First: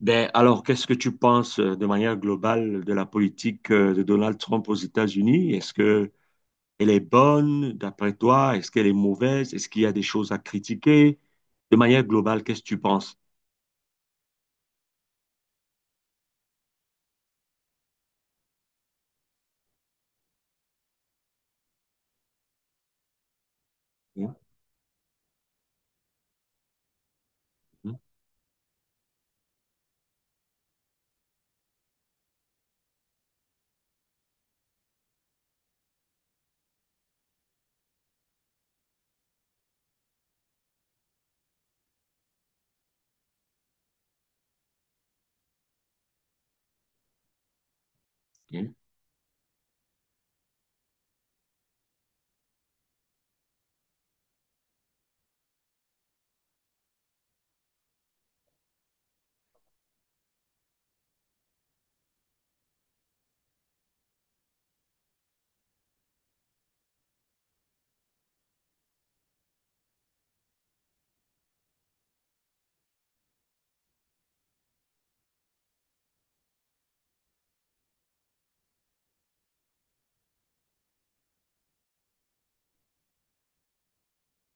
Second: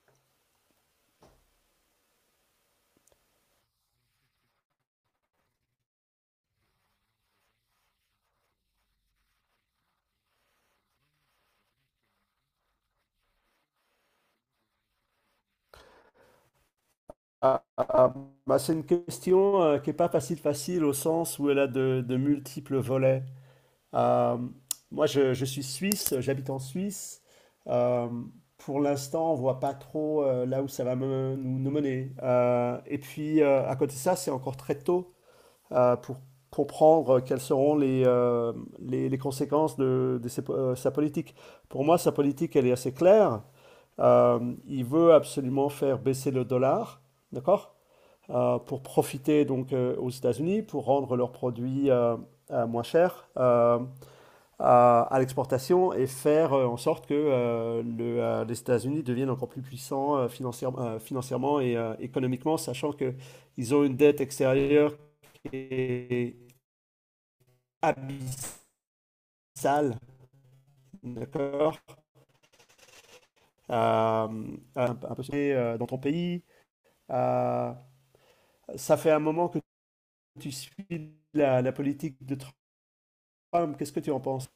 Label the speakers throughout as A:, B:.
A: Ben, alors, qu'est-ce que tu penses de manière globale de la politique de Donald Trump aux États-Unis? Est-ce que elle est bonne d'après toi? Est-ce qu'elle est mauvaise? Est-ce qu'il y a des choses à critiquer? De manière globale, qu'est-ce que tu penses?
B: Ah, ah, bah, c'est une question qui n'est pas facile facile au sens où elle a de multiples volets.
A: Hein?
B: Euh, Moi, je suis suisse, j'habite en Suisse.
A: Hein?
B: Euh, pour l'instant, on voit pas trop là où ça va nous, nous mener. Et puis, à côté de ça, c'est encore très tôt pour comprendre quelles seront les conséquences de sa politique. Pour moi, sa politique, elle est assez claire. Il veut absolument faire baisser le dollar, d'accord?
A: Hein?
B: Pour profiter donc aux États-Unis, pour rendre leurs produits moins chers à l'exportation et faire en sorte que les États-Unis deviennent encore plus puissants financièrement et économiquement, sachant que ils ont une dette extérieure qui est abyssale, d'accord? Euh, un peu dans ton pays. Euh, Ça fait un moment que tu suis la politique de Trump. Qu'est-ce que tu en penses?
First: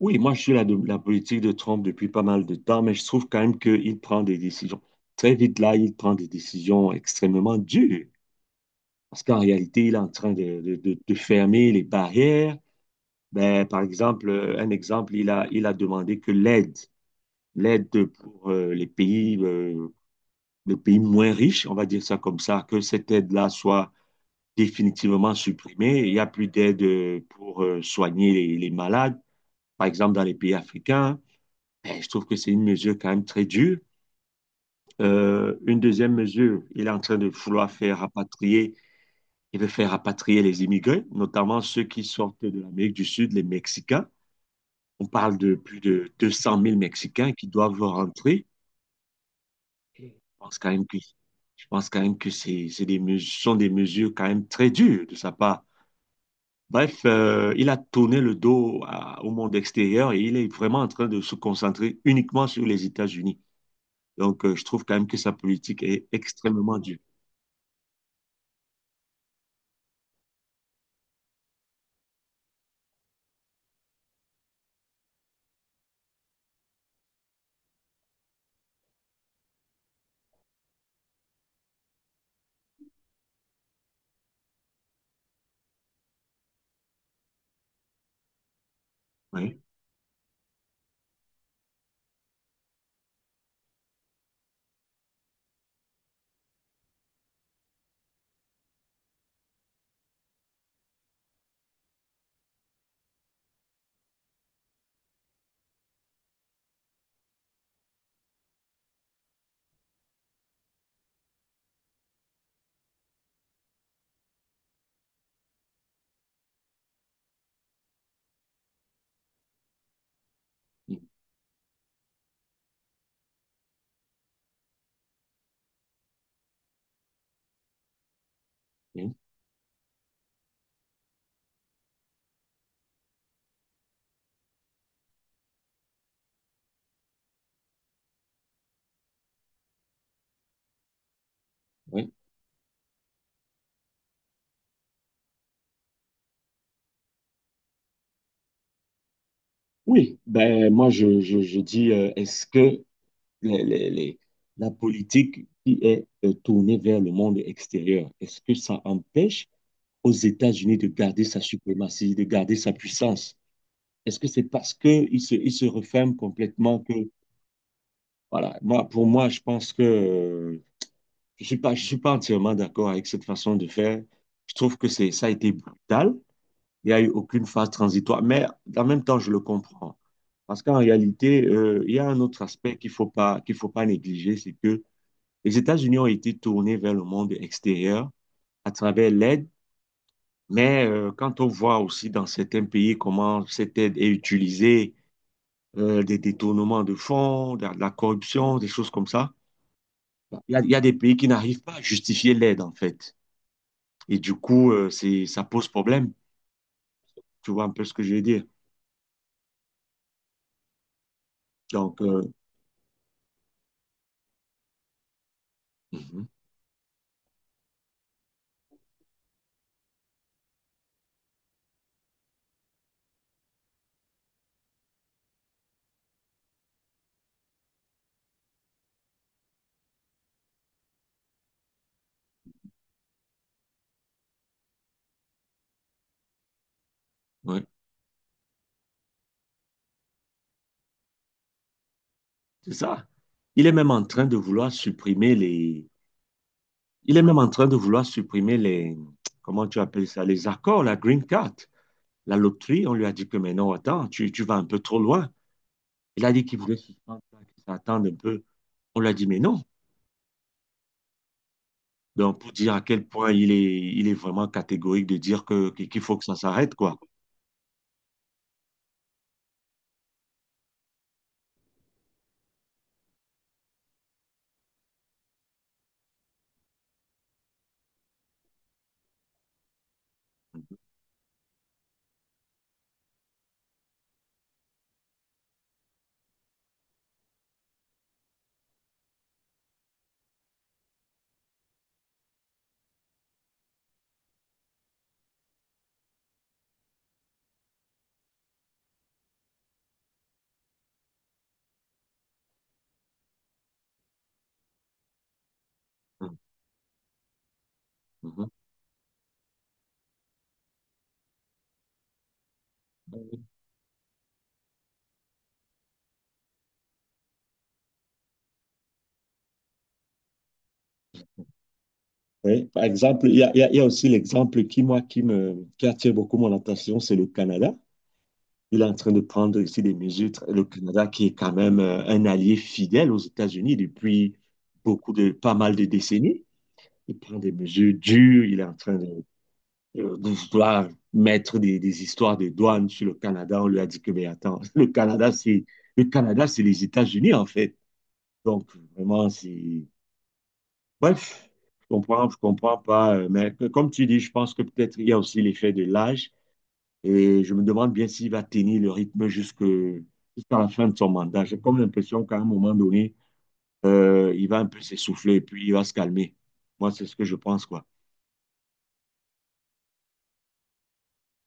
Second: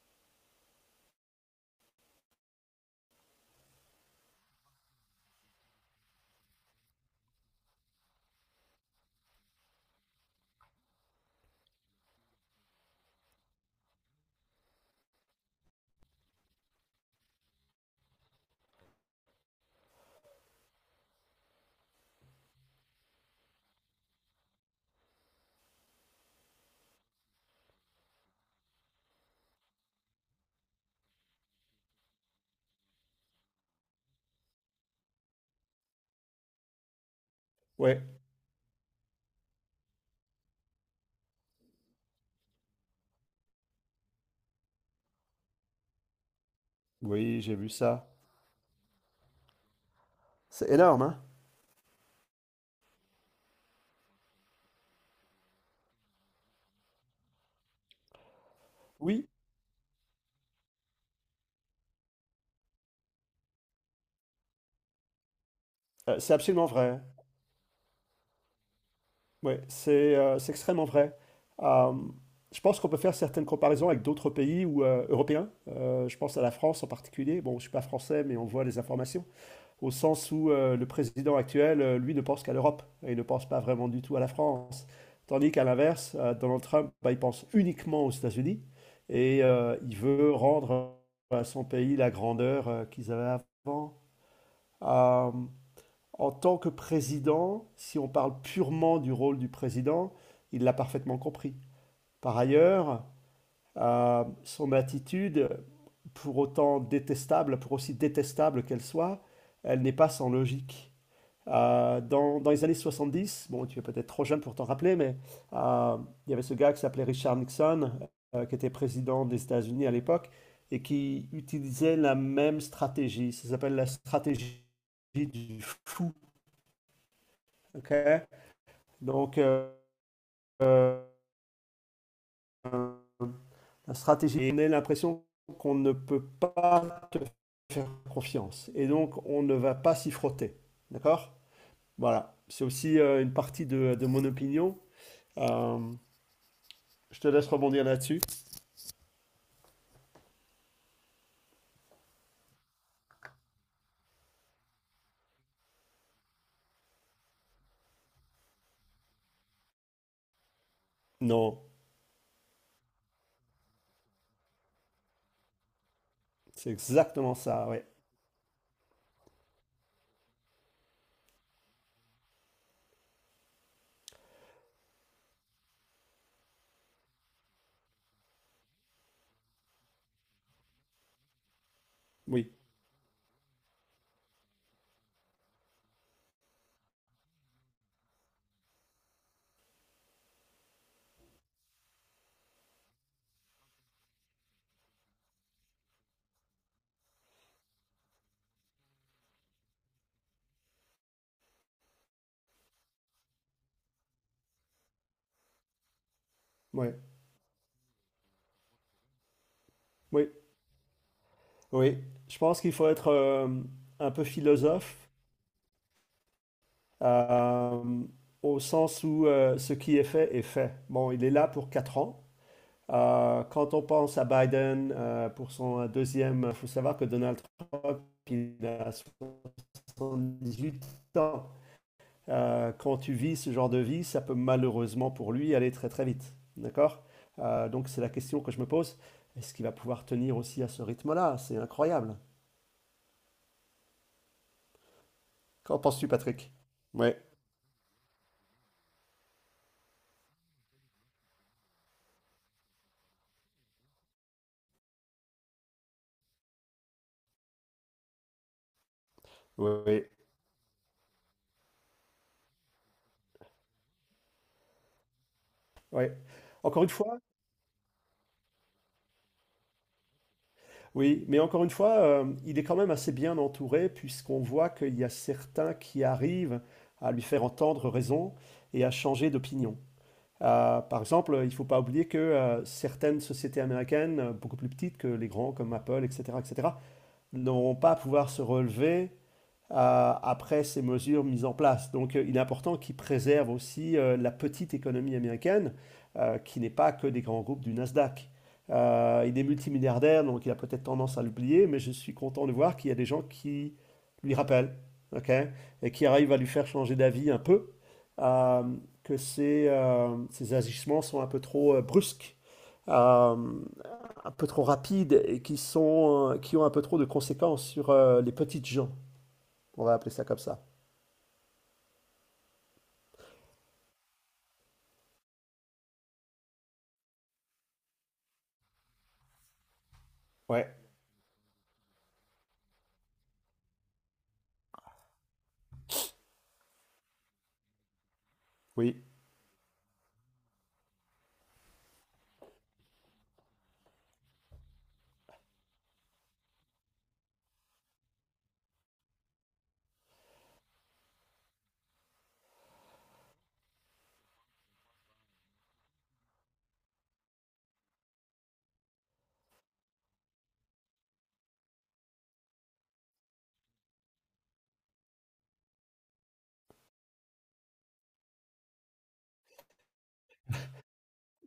A: Oui, moi, je suis la, de la politique de Trump depuis pas mal de temps, mais je trouve quand même qu'il prend des décisions. Très vite, là, il prend des décisions extrêmement dures, parce qu'en réalité, il est en train de, de fermer les barrières. Ben, par exemple, un exemple, il a demandé que l'aide l'aide pour les pays moins riches, on va dire ça comme ça, que cette aide-là soit définitivement supprimée. Il n'y a plus d'aide pour soigner les malades, par exemple dans les pays africains. Ben, je trouve que c'est une mesure quand même très dure. Une deuxième mesure, il est en train de vouloir faire
B: Ouais.
A: rapatrier, il veut faire rapatrier les immigrés, notamment ceux qui sortent de l'Amérique du Sud, les Mexicains. On parle de plus de 200 000 Mexicains
B: Oui,
A: qui
B: j'ai vu
A: doivent
B: ça.
A: rentrer. Je pense quand
B: C'est
A: même que,
B: énorme, hein?
A: je pense quand même que c'est des mesures, sont des mesures quand même très dures de sa part. Bref, il a tourné le dos
B: Oui,
A: au monde extérieur et il est vraiment en train de se concentrer uniquement sur les États-Unis. Donc, je trouve quand même que sa politique est
B: c'est absolument
A: extrêmement dure.
B: vrai. Oui, c'est extrêmement vrai. Euh, je pense qu'on peut faire certaines comparaisons avec d'autres pays ou, européens. Je pense à la France en particulier. Bon, je ne suis pas français, mais on voit les informations. Au sens où le président actuel, lui, ne pense qu'à l'Europe et il ne pense pas vraiment du tout à la France. Tandis qu'à l'inverse, Donald Trump, bah, il pense uniquement aux États-Unis et
A: Oui,
B: il veut rendre à son pays la grandeur qu'ils avaient avant. Euh, En tant que président, si on parle purement du rôle du président, il l'a parfaitement compris. Par ailleurs, son attitude, pour autant détestable, pour aussi détestable qu'elle soit, elle n'est pas sans logique. Dans les années 70, bon, tu es peut-être trop jeune pour t'en rappeler, mais euh, il y avait ce gars qui s'appelait Richard Nixon, qui était président des États-Unis à l'époque, et qui utilisait la même stratégie. Ça s'appelle la stratégie du fou. Ok.
A: oui,
B: Donc, euh, la stratégie, on a l'impression qu'on ne peut pas te faire confiance. Et donc, on ne va pas s'y frotter. D'accord.
A: oui.
B: Voilà. C'est aussi une partie de mon opinion. Euh, je te laisse rebondir là-dessus.
A: Oui, ben, moi, je dis, est-ce que les, la politique qui est tournée vers le monde extérieur, est-ce que ça empêche aux États-Unis de garder sa
B: Non,
A: suprématie, de garder sa puissance? Est-ce que c'est parce qu'ils se, ils se referment
B: c'est
A: complètement que,
B: exactement ça. Ouais.
A: voilà, moi, pour moi, je pense que je ne suis pas, je suis pas entièrement d'accord avec cette façon de faire. Je trouve que ça a été brutal. Il n'y a eu aucune phase transitoire, mais en même temps, je le comprends. Parce qu'en réalité, il y a un autre
B: Oui,
A: aspect qu'il ne faut pas, qu'il faut pas négliger, c'est que les États-Unis ont été tournés vers le monde extérieur à travers l'aide. Mais quand on voit aussi dans certains pays comment cette aide est utilisée, des détournements de fonds, de la corruption, des choses comme ça, bon, il y a des pays qui n'arrivent pas à justifier l'aide en fait. Et du coup, c'est, ça pose problème.
B: oui,
A: Tu vois un peu ce que je veux dire.
B: oui, oui.
A: Donc,
B: Je pense qu'il faut être un peu philosophe
A: mhm,
B: euh, au sens où ce qui est fait est fait. Bon, il est là pour 4 ans. Quand on pense à Biden pour son deuxième, il faut savoir que Donald Trump, il a 78 ans. Quand tu vis ce genre de vie, ça peut malheureusement pour lui aller très très vite. D'accord?
A: ouais,
B: Donc c'est la question que je me pose. Est-ce qu'il va pouvoir tenir aussi à ce rythme-là? C'est incroyable.
A: c'est ça. Il est même en train de vouloir supprimer
B: Qu'en
A: les…
B: penses-tu, Patrick?
A: Il
B: Ouais,
A: est même en train de vouloir supprimer les… Comment tu appelles ça? Les accords, la green card, la loterie. On lui a dit que, mais non, attends, tu vas un peu trop loin. Il a dit qu'il voulait suspendre, qu'il s'attende un peu. On lui a dit, mais non.
B: ouais, ouais.
A: Donc, pour dire à quel point il est vraiment catégorique de dire que, qu'il
B: Ouais.
A: faut que ça s'arrête,
B: Encore une
A: quoi.
B: fois. Oui, mais encore une fois, il est quand même assez bien entouré puisqu'on voit qu'il y a certains qui arrivent à lui faire entendre raison et à changer d'opinion. Par exemple, il ne faut pas oublier que certaines sociétés américaines, beaucoup plus petites que les grands comme Apple, etc., etc., n'auront pas à pouvoir se relever après ces mesures mises en place. Donc il est important qu'ils préservent aussi la petite économie américaine, qui n'est pas que des grands groupes du Nasdaq. Il est multimilliardaire, donc il a peut-être tendance à l'oublier, mais je suis content de voir qu'il y a des gens qui lui rappellent, okay, et qui arrivent
A: Mhm,
B: à lui faire changer d'avis un peu,
A: mhm.
B: euh, que ces agissements sont un peu trop brusques. Euh, un peu trop rapides et qui ont un peu trop de conséquences sur les petites gens. On va appeler ça comme ça.
A: Oui, par exemple, il y a aussi l'exemple qui, moi, qui attire beaucoup mon attention, c'est le Canada. Il est en train de prendre ici des mesures. Le
B: Ouais,
A: Canada, qui est quand même un allié fidèle aux États-Unis depuis beaucoup de, pas mal de décennies. Il prend des mesures dures, il est en train
B: oui.
A: de vouloir mettre des histoires de douane sur le Canada. On lui a dit que, mais attends, le Canada, c'est les États-Unis, en fait. Donc, vraiment, c'est… Bref, je comprends pas. Mais comme tu dis, je pense que peut-être il y a aussi l'effet de l'âge. Et je me demande bien s'il va tenir le rythme jusque, jusqu'à la fin de son mandat. J'ai comme l'impression qu'à un moment donné, il va un peu s'essouffler et puis il va se calmer. Moi, c'est ce que je pense, quoi.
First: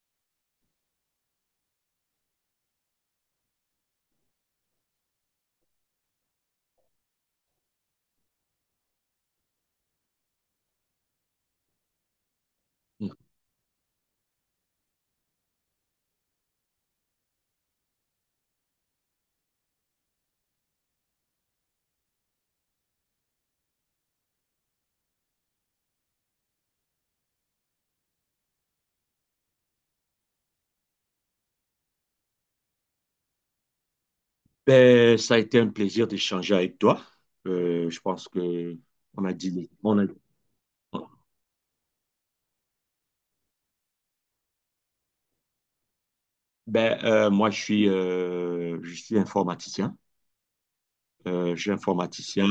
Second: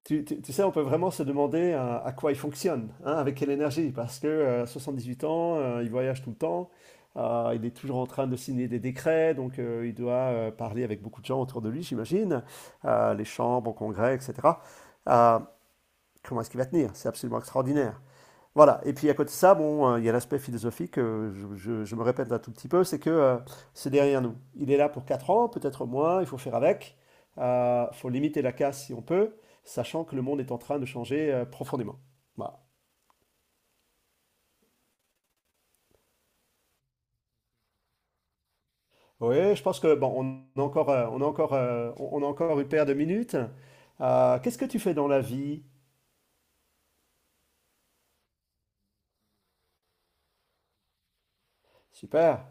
B: Tu sais, on peut vraiment se demander quoi il fonctionne, hein, avec quelle énergie, parce que 78 ans, il voyage tout le temps, il est toujours en train de signer des décrets, donc il doit parler avec beaucoup de gens autour de lui, j'imagine,
A: Mm.
B: les chambres, au congrès, etc. Euh, Comment est-ce qu'il va tenir? C'est absolument extraordinaire. Voilà, et puis à côté de ça, bon, il y a l'aspect philosophique, je me répète un tout petit peu, c'est que c'est derrière nous. Il est là pour 4 ans, peut-être moins, il faut faire avec, il faut limiter la casse si on peut, sachant que le monde est en train de changer profondément. Voilà.
A: Ben, ça a été un plaisir d'échanger avec toi. Je pense que on a
B: Oui, je
A: dit,
B: pense que
A: on a-
B: bon, on a encore une paire de minutes. Qu'est-ce que tu fais dans la vie?
A: ben, moi, je suis informaticien. Je suis
B: Super.
A: informaticien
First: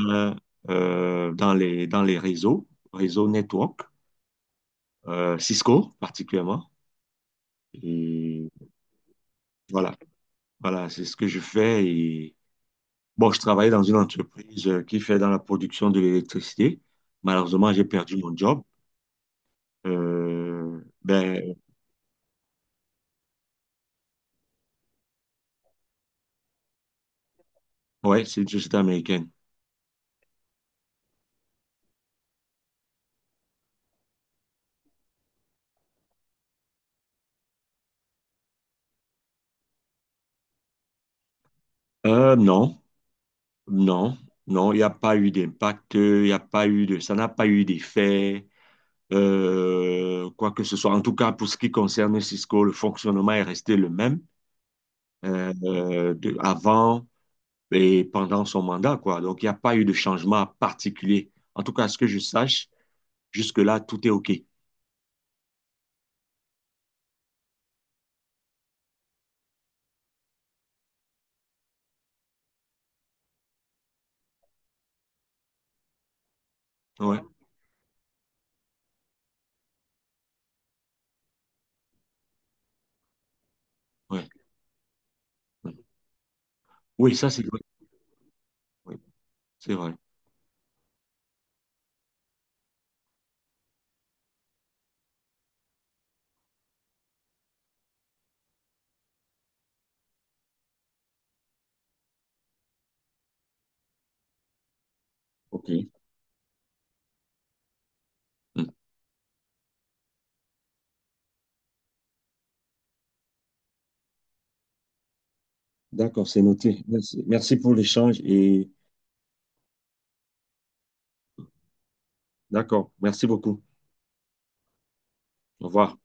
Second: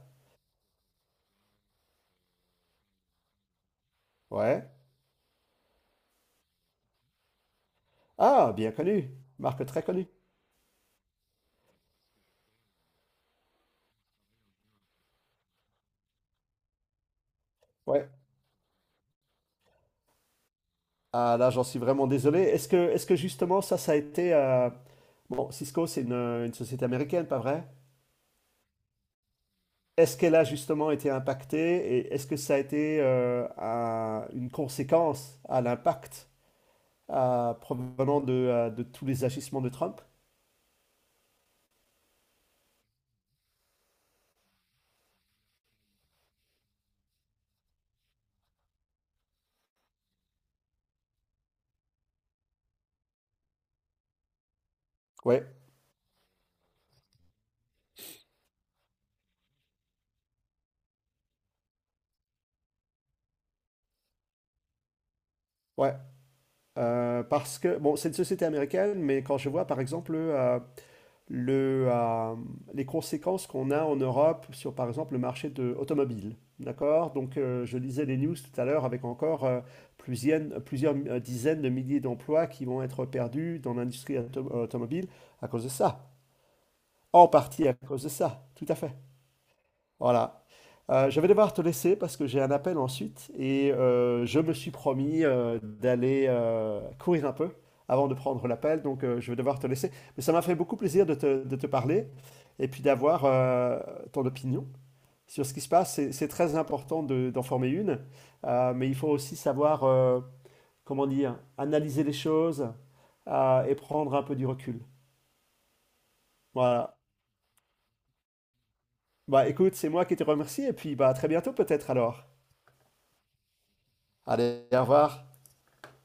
A: dans les réseaux, réseaux network,
B: Ouais.
A: Cisco particulièrement. Et
B: Ah, bien connu. Marque très
A: voilà,
B: connue.
A: voilà, c'est ce que je fais. Et bon, je travaillais dans une entreprise qui fait dans la production de l'électricité. Malheureusement, j'ai
B: Ouais.
A: perdu mon job.
B: Ah là,
A: Ben,
B: j'en suis vraiment désolé. Est-ce que justement ça, ça a été. Bon, Cisco, c'est une société américaine, pas vrai?
A: ouais, c'est une société américaine.
B: Est-ce qu'elle a justement été impactée et est-ce que ça a été une conséquence à l'impact provenant de tous les agissements de Trump?
A: Non, non, non, il n'y a pas eu d'impact, il n'y a pas eu de, ça n'a pas eu d'effet, quoi que ce soit. En tout cas, pour ce qui concerne Cisco, le fonctionnement est resté le même,
B: Ouais,
A: avant et pendant son mandat, quoi. Donc, il n'y a pas eu de changement particulier. En tout cas, à ce que je sache, jusque-là, tout est OK.
B: ouais. Parce que, bon, c'est une société américaine, mais quand je vois par exemple... le, euh, les conséquences qu'on a en Europe sur, par exemple, le marché de automobile. D'accord?
A: Ouais,
B: Donc, je lisais les news tout à l'heure avec encore plusieurs, plusieurs dizaines de milliers d'emplois qui vont être perdus dans l'industrie
A: ouais,
B: automobile à cause de
A: ouais.
B: ça.
A: Oui,
B: En
A: ça, c'est vrai.
B: partie à cause de ça, tout à fait.
A: Oui, c'est vrai.
B: Voilà. Je vais devoir te laisser parce que j'ai un appel ensuite et je me suis promis d'aller courir un peu avant de prendre l'appel, donc je vais devoir te laisser. Mais ça m'a fait beaucoup plaisir de de te parler et puis d'avoir ton opinion sur ce qui se
A: OK.
B: passe. C'est très important d'en former une,
A: Hmm.
B: mais il faut aussi savoir, comment dire, analyser les choses et prendre un peu du recul.
A: D'accord, c'est noté.
B: Voilà.
A: Merci. Merci pour l'échange et
B: Bah écoute, c'est moi qui te remercie et puis bah à très bientôt peut-être alors.
A: d'accord, merci beaucoup.
B: Allez, au revoir.
A: Au revoir.